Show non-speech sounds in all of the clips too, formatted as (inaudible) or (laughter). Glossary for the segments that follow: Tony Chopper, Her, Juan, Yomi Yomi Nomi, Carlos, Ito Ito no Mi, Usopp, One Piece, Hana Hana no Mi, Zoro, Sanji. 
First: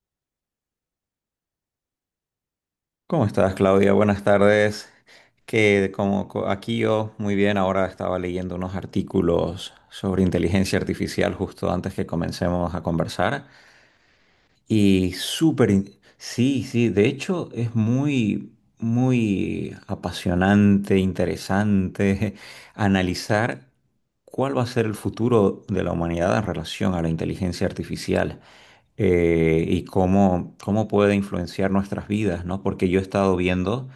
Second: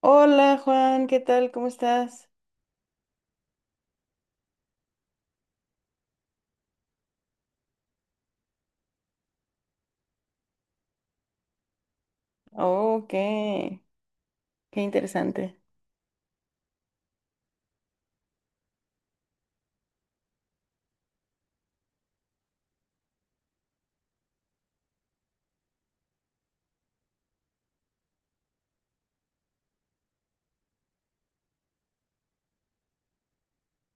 Hola Juan, ¿qué tal? ¿Cómo estás? ¿Cómo estás, Claudia? Buenas tardes. Aquí yo muy bien, ahora estaba leyendo unos artículos sobre inteligencia artificial justo antes que comencemos a Oh, conversar qué, qué y interesante. súper, sí, sí, de hecho es muy, muy apasionante, interesante (laughs) analizar cuál va a ser el futuro de la humanidad en relación a la inteligencia artificial y cómo puede influenciar nuestras vidas, ¿no? Porque yo he estado viendo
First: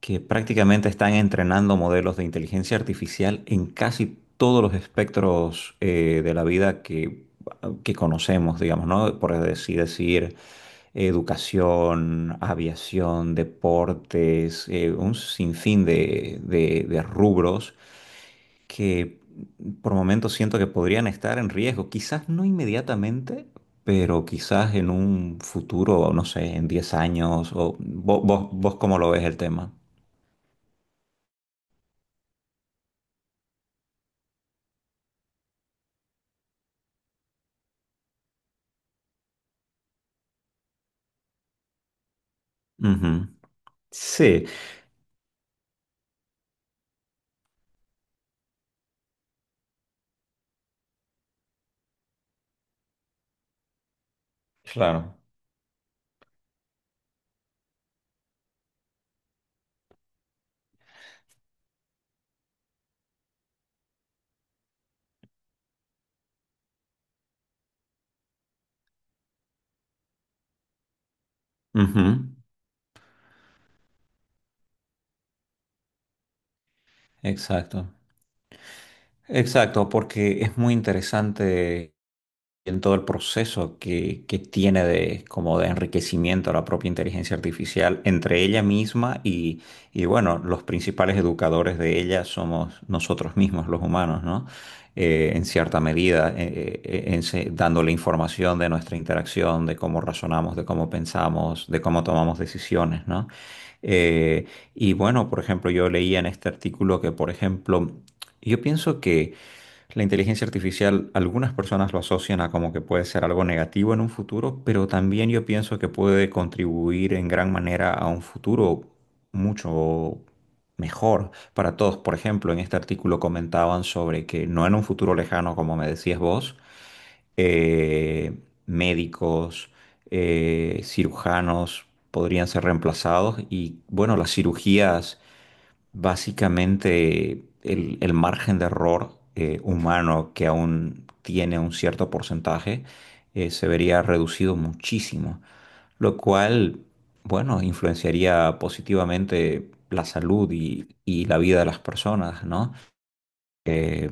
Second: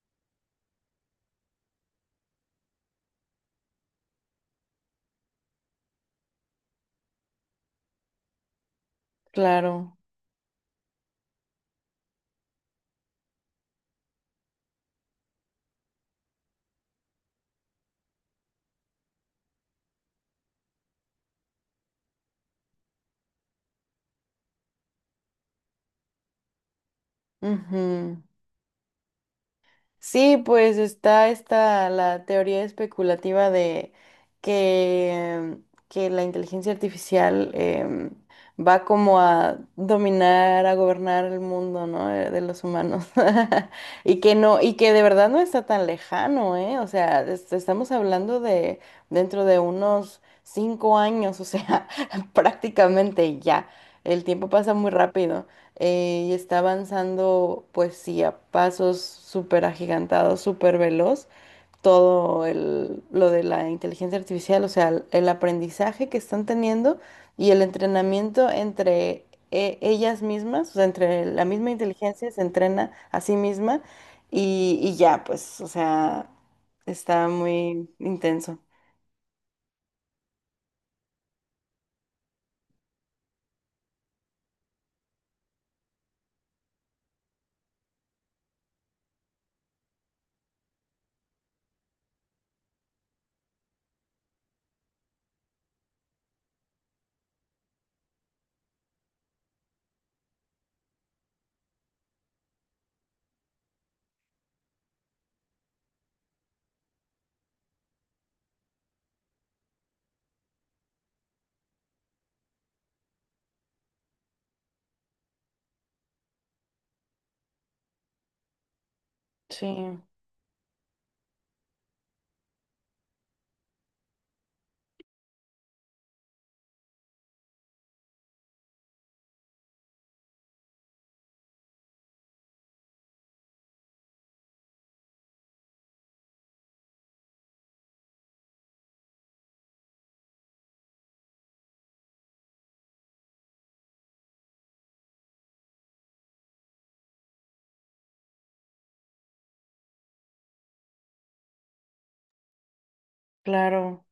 que prácticamente están entrenando modelos de inteligencia artificial en casi todos los espectros de la vida que conocemos, digamos, ¿no? Por así Claro. decir: educación, aviación, deportes, un sinfín de rubros que por momentos siento que podrían estar en riesgo, quizás no inmediatamente, pero quizás en un futuro, no sé, en 10 años, o Ujú. Vos cómo lo ves el tema. Sí, pues está esta la teoría especulativa que, que la inteligencia artificial va como a dominar, a gobernar el mundo, ¿no? De los humanos. Ujú. (laughs) Y que Sí, no, y que de verdad no está tan lejano, ¿eh? O sea, estamos hablando de dentro de unos cinco años, o sea, (laughs) prácticamente ya. El tiempo pasa muy claro. rápido y está avanzando, pues sí, a pasos súper agigantados, súper veloz. Todo lo de la inteligencia artificial, o sea, el aprendizaje que están teniendo y el entrenamiento entre ellas mismas, o sea, entre la misma inteligencia Ujú. se entrena a sí misma y ya, pues, o sea, está muy Exacto. intenso. Exacto, porque es muy interesante en todo el proceso que tiene de, como de enriquecimiento a la propia inteligencia artificial entre ella misma y, bueno, los principales educadores de ella somos nosotros mismos, los humanos, ¿no? En cierta medida, dándole información de nuestra interacción, de cómo razonamos, de cómo pensamos, de cómo tomamos decisiones, ¿no? Eh, y bueno, por ejemplo, yo leía en este artículo que, por ejemplo, yo pienso que la inteligencia artificial, algunas personas lo asocian a como que puede ser algo negativo en un futuro, pero también yo pienso que puede contribuir en gran manera a un futuro Sí, mucho mejor para todos. Por ejemplo, en este artículo comentaban sobre que no en un futuro lejano, como me decías vos, eh, médicos, cirujanos podrían ser reemplazados y bueno, las cirugías... Básicamente, el margen de error humano que aún tiene un cierto porcentaje se vería reducido muchísimo, lo cual, bueno, influenciaría positivamente la salud y la vida de las personas, ¿no? claro. Eh,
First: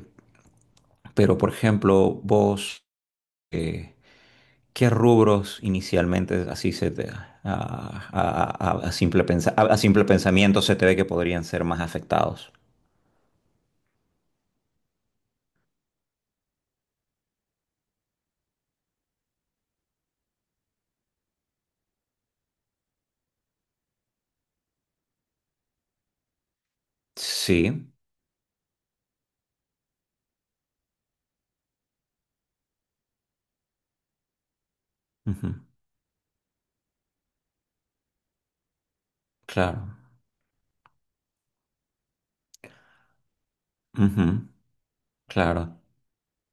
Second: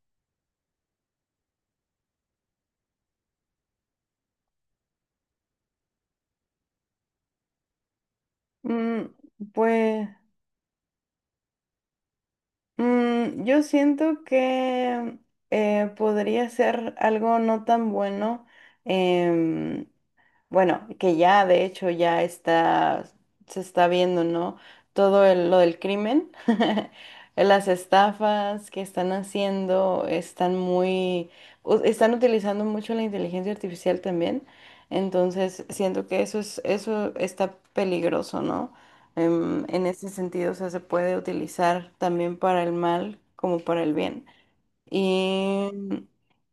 pero, por ejemplo, vos, eh, ¿qué rubros inicialmente así se te, a Mm, simple pensa- a simple pues. pensamiento se te ve que podrían ser más afectados? Mm, yo siento que podría ser algo no tan bueno. em, bueno, que ya de hecho ya está, se está viendo, ¿no? Todo lo del crimen, (laughs) las Sí. estafas que están haciendo, están utilizando mucho la inteligencia artificial también. Ujú, Entonces, siento que eso está peligroso, ¿no? Em, claro, en ese sentido, o sea, se puede utilizar también para el mal como para el bien. ujú, Y, claro,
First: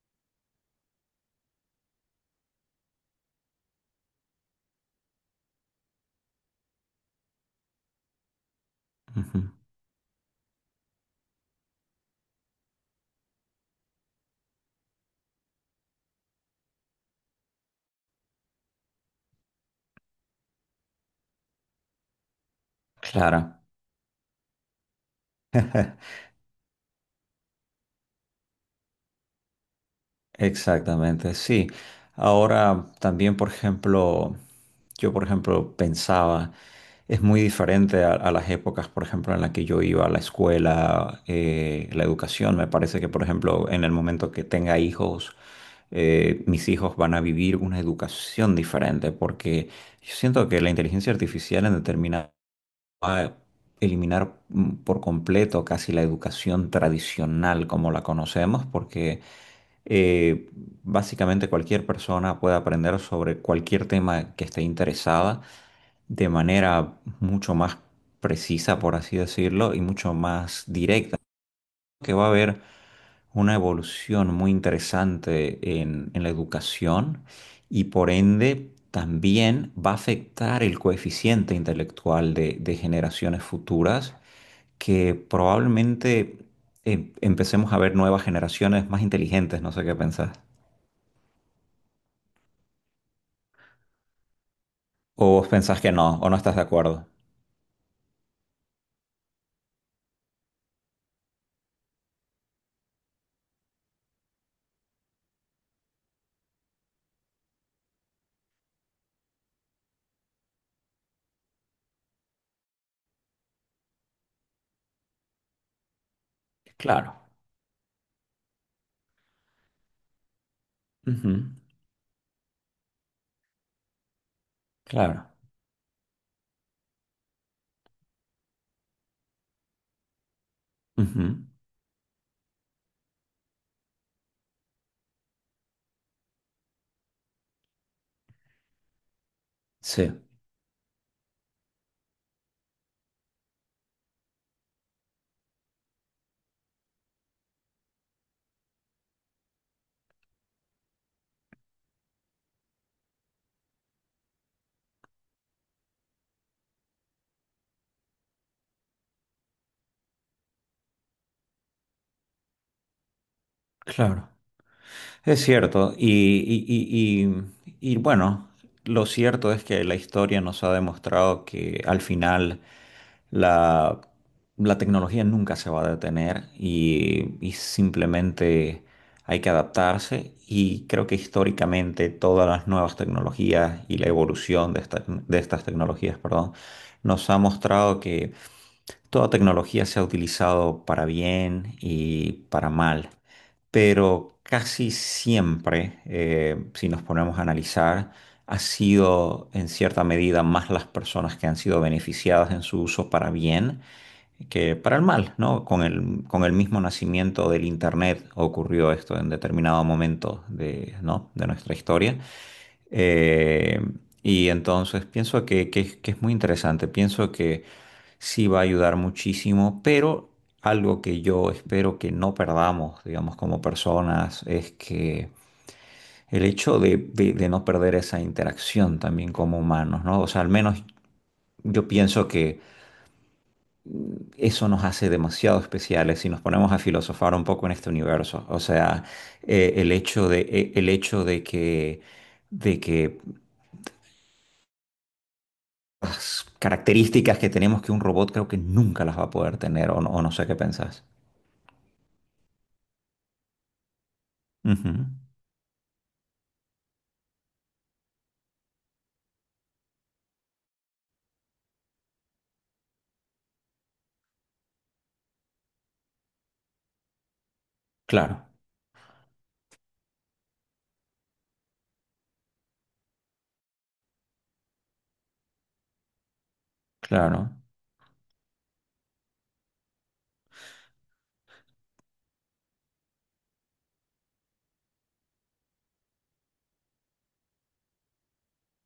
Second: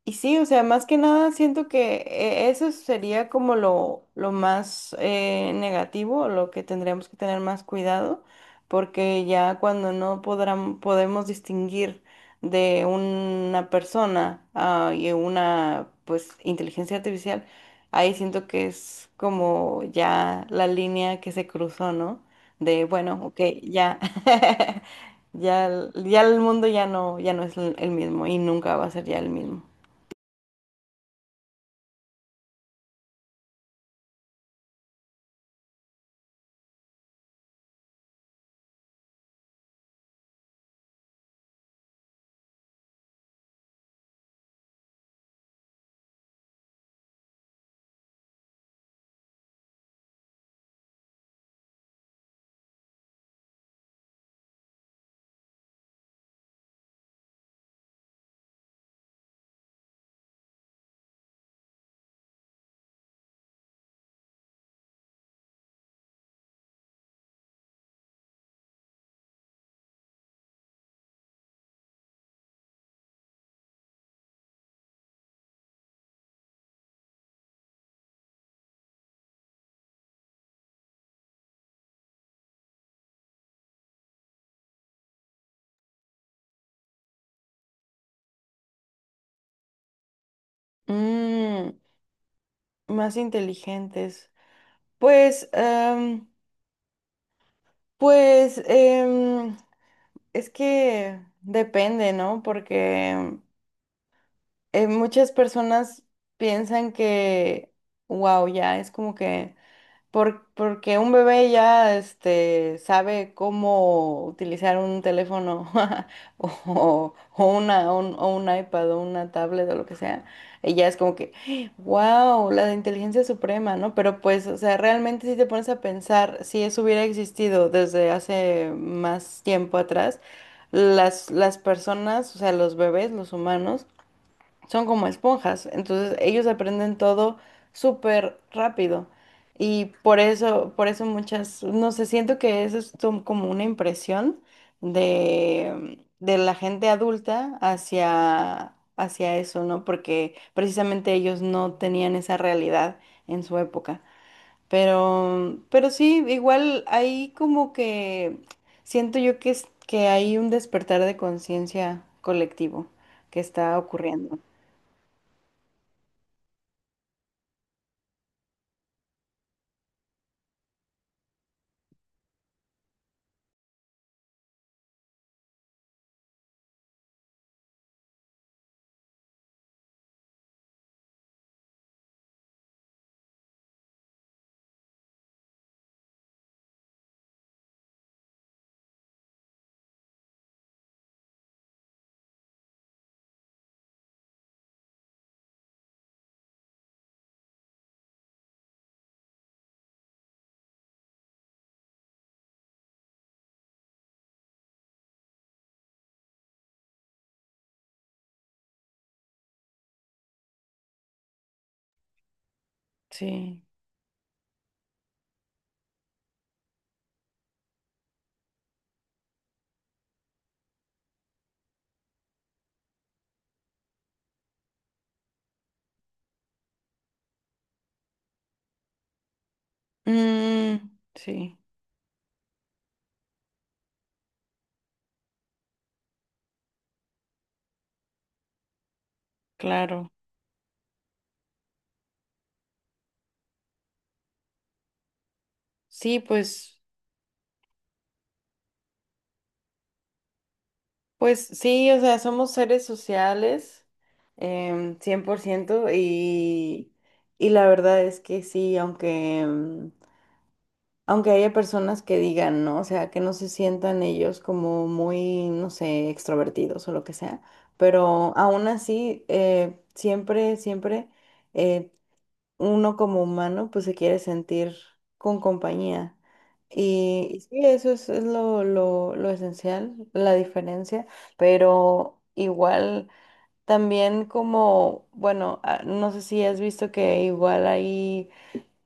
y sí, o sea, más que nada siento que eso sería como lo más negativo, lo que tendríamos que tener más cuidado, porque ujú, ya cuando no podrán, podemos distinguir de una persona y una pues inteligencia artificial, ahí siento que es como ya la línea que se cruzó, ¿no? De bueno, ok, claro, ya. (laughs) Ya, ya el mundo ya no, ya no es el mismo y nunca va a ser ya el mismo. exactamente, sí. Ahora también, por ejemplo, yo, por ejemplo, pensaba, es muy diferente a las épocas, por ejemplo, en las que yo iba a la escuela, la educación, me parece que, por ejemplo, en el momento que tenga hijos, mis hijos van a vivir una educación diferente, porque yo siento que la inteligencia artificial en determinado a eliminar por completo casi la educación tradicional como la conocemos, porque eh, básicamente cualquier persona puede aprender sobre cualquier tema que esté interesada de manera mucho más precisa, por así decirlo, y mucho más directa, que va a haber una evolución muy interesante en la educación y por ende... También va a afectar el coeficiente intelectual de generaciones futuras, que probablemente empecemos a ver nuevas generaciones más inteligentes, no sé qué pensás. Mm, más inteligentes. O Pues, vos pensás que no, o em, no estás de acuerdo. pues, es que depende, ¿no? Porque muchas personas piensan que, wow, ya es como que porque un bebé ya este, sabe cómo utilizar un teléfono (laughs) Claro. O un iPad o una tablet o lo que sea. Y ya es como Ujú, que, wow, la de inteligencia suprema, ¿no? Pero pues, o sea, realmente claro. si te pones a pensar, si eso hubiera existido desde hace más tiempo atrás, Ujú, las personas, o sea, los bebés, los humanos, son como esponjas, entonces ellos aprenden todo súper rápido y sí, por eso muchas, no sé, siento que eso es como una impresión de la gente adulta hacia, hacia eso, ¿no? Porque precisamente ellos no tenían esa realidad en su época. Pero sí, igual hay como que siento yo que, que hay un despertar de conciencia colectivo que está claro. ocurriendo. Es cierto, y, y, y bueno, lo cierto es que la historia nos ha demostrado que al final la, la tecnología nunca se va a detener y simplemente hay que adaptarse y creo que históricamente todas las nuevas tecnologías y la evolución de estas tecnologías, perdón, nos ha mostrado que toda tecnología se ha utilizado para bien y para mal, pero casi siempre, si nos ponemos a analizar, ha sido en cierta medida más las personas que han sido beneficiadas en su uso para bien que para el mal, ¿no? Con el mismo nacimiento del Internet ocurrió esto en determinado momento de, ¿no?, de nuestra historia. Sí. Eh, y entonces pienso que es muy interesante. Pienso que sí va a ayudar muchísimo, pero algo que yo espero que no perdamos, digamos, como personas, es que el hecho de no perder esa interacción también como humanos, ¿no? O sea, al menos Mm, sí, yo pienso que eso nos hace demasiado especiales si nos ponemos a filosofar un poco en este universo. O sea, claro. El hecho de que Sí, las pues, características que tenemos que un robot creo que nunca las va a poder tener, o no sé qué pensás. pues sí, o sea, somos seres sociales, Ujú, 100% y la verdad es que sí, aunque, aunque haya personas que digan, ¿no? O sea, que no se sientan ellos como muy, no sé, extrovertidos o lo que sea, pero claro. aún así, siempre... eh, Uno como humano pues se quiere sentir con compañía. Y, Sí. Claro. Y sí, eso es lo esencial, la diferencia, pero igual también como, bueno, ah, no sé si has visto que igual hay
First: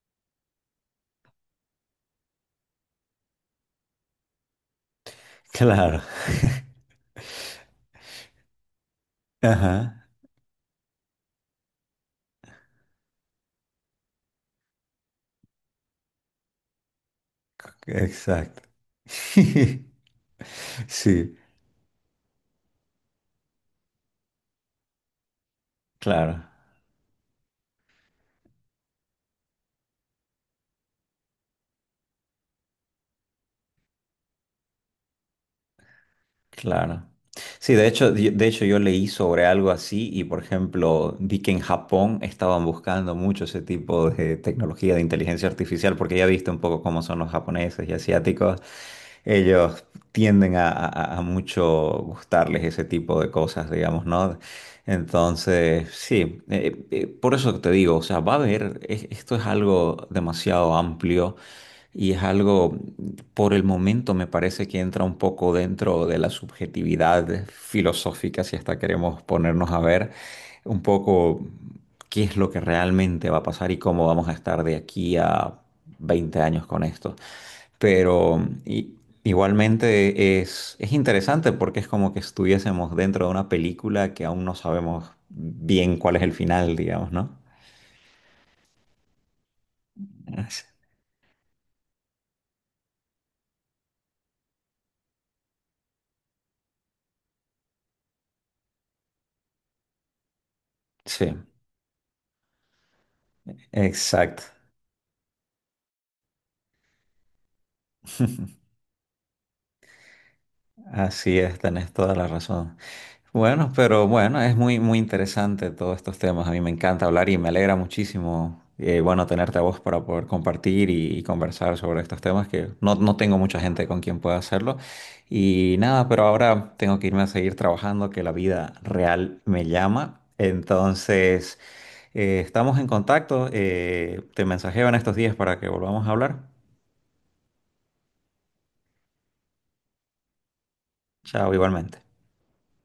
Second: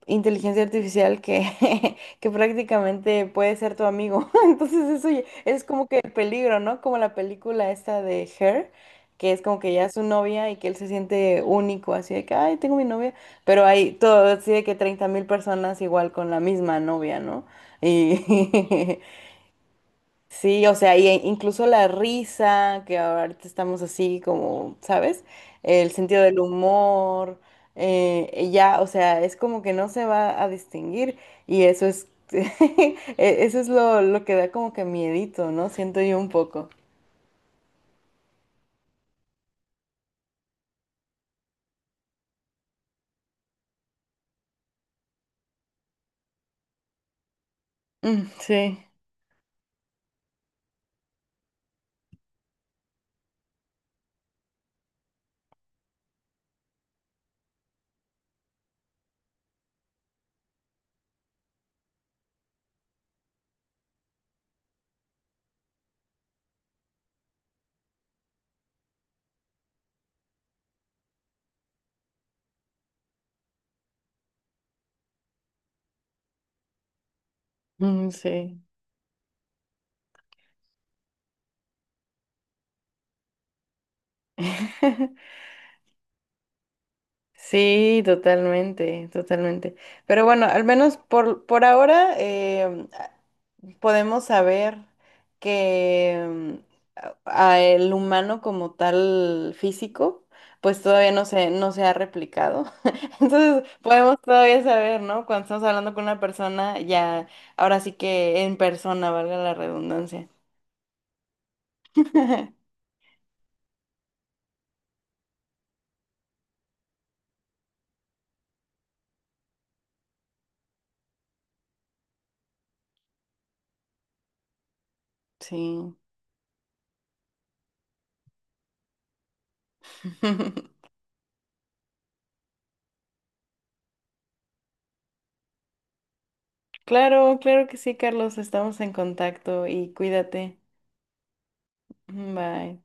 inteligencia artificial que, (laughs) que prácticamente puede ser tu amigo. (laughs) Entonces eso es como que Claro. el peligro, ¿no? Como la película esta de Her, que es (laughs) como que ya es su Ajá, novia y que él se siente único, así de que, ay, tengo mi novia, pero hay todo, así de que 30 mil personas igual con la misma novia, ¿no? exacto. Y, (laughs) (laughs) sí, o sea, y Sí, incluso la risa, que ahorita estamos así como, ¿sabes? El sentido claro, del humor, ya, o sea, es como que no se va a distinguir y (laughs) eso es lo que da como que miedito, ¿no? Siento yo un poco. claro. Sí, de hecho, de hecho yo leí sobre algo así y, por ejemplo, vi que en Japón estaban buscando mucho ese tipo de tecnología de inteligencia artificial porque ya viste un poco cómo son los japoneses y Mm, asiáticos. sí, Ellos tienden a mucho gustarles ese tipo de cosas, digamos, ¿no? Entonces, sí, por eso te digo, o sea, va a haber, esto es algo demasiado amplio y es algo, por el momento me parece que entra un poco dentro de la subjetividad filosófica, si hasta queremos ponernos a ver un poco qué es lo que realmente va a pasar y cómo vamos a estar de aquí a 20 años con esto. mm, Pero sí. i- igualmente es interesante porque es como que estuviésemos dentro de una película que aún no sabemos (laughs) bien cuál es el final, digamos, ¿no? Sí, totalmente, totalmente. Pero bueno, al Así- menos por ahora podemos saber que a- a el humano como tal físico, pues todavía no Sí, se, no se ha replicado. (laughs) Entonces podemos exacto. todavía saber, ¿no? Cuando estamos hablando con una persona, ya, ahora sí que en (laughs) persona, valga la redundancia. Así es, tenés toda la (laughs) razón. Bueno, pero bueno, es muy, muy interesante todos estos temas. A mí me encanta hablar y me alegra muchísimo, bueno, tenerte a vos para poder compartir y conversar sobre estos temas que no, no tengo mucha gente con quien pueda hacerlo. Y Sí. nada, pero ahora tengo que irme a seguir trabajando, que la vida real me llama. (laughs) Entonces, estamos en contacto. Te mensajeo en estos días para que volvamos a hablar. Claro, claro que sí, Carlos, estamos en contacto y cuídate. Chao, igualmente. Bye.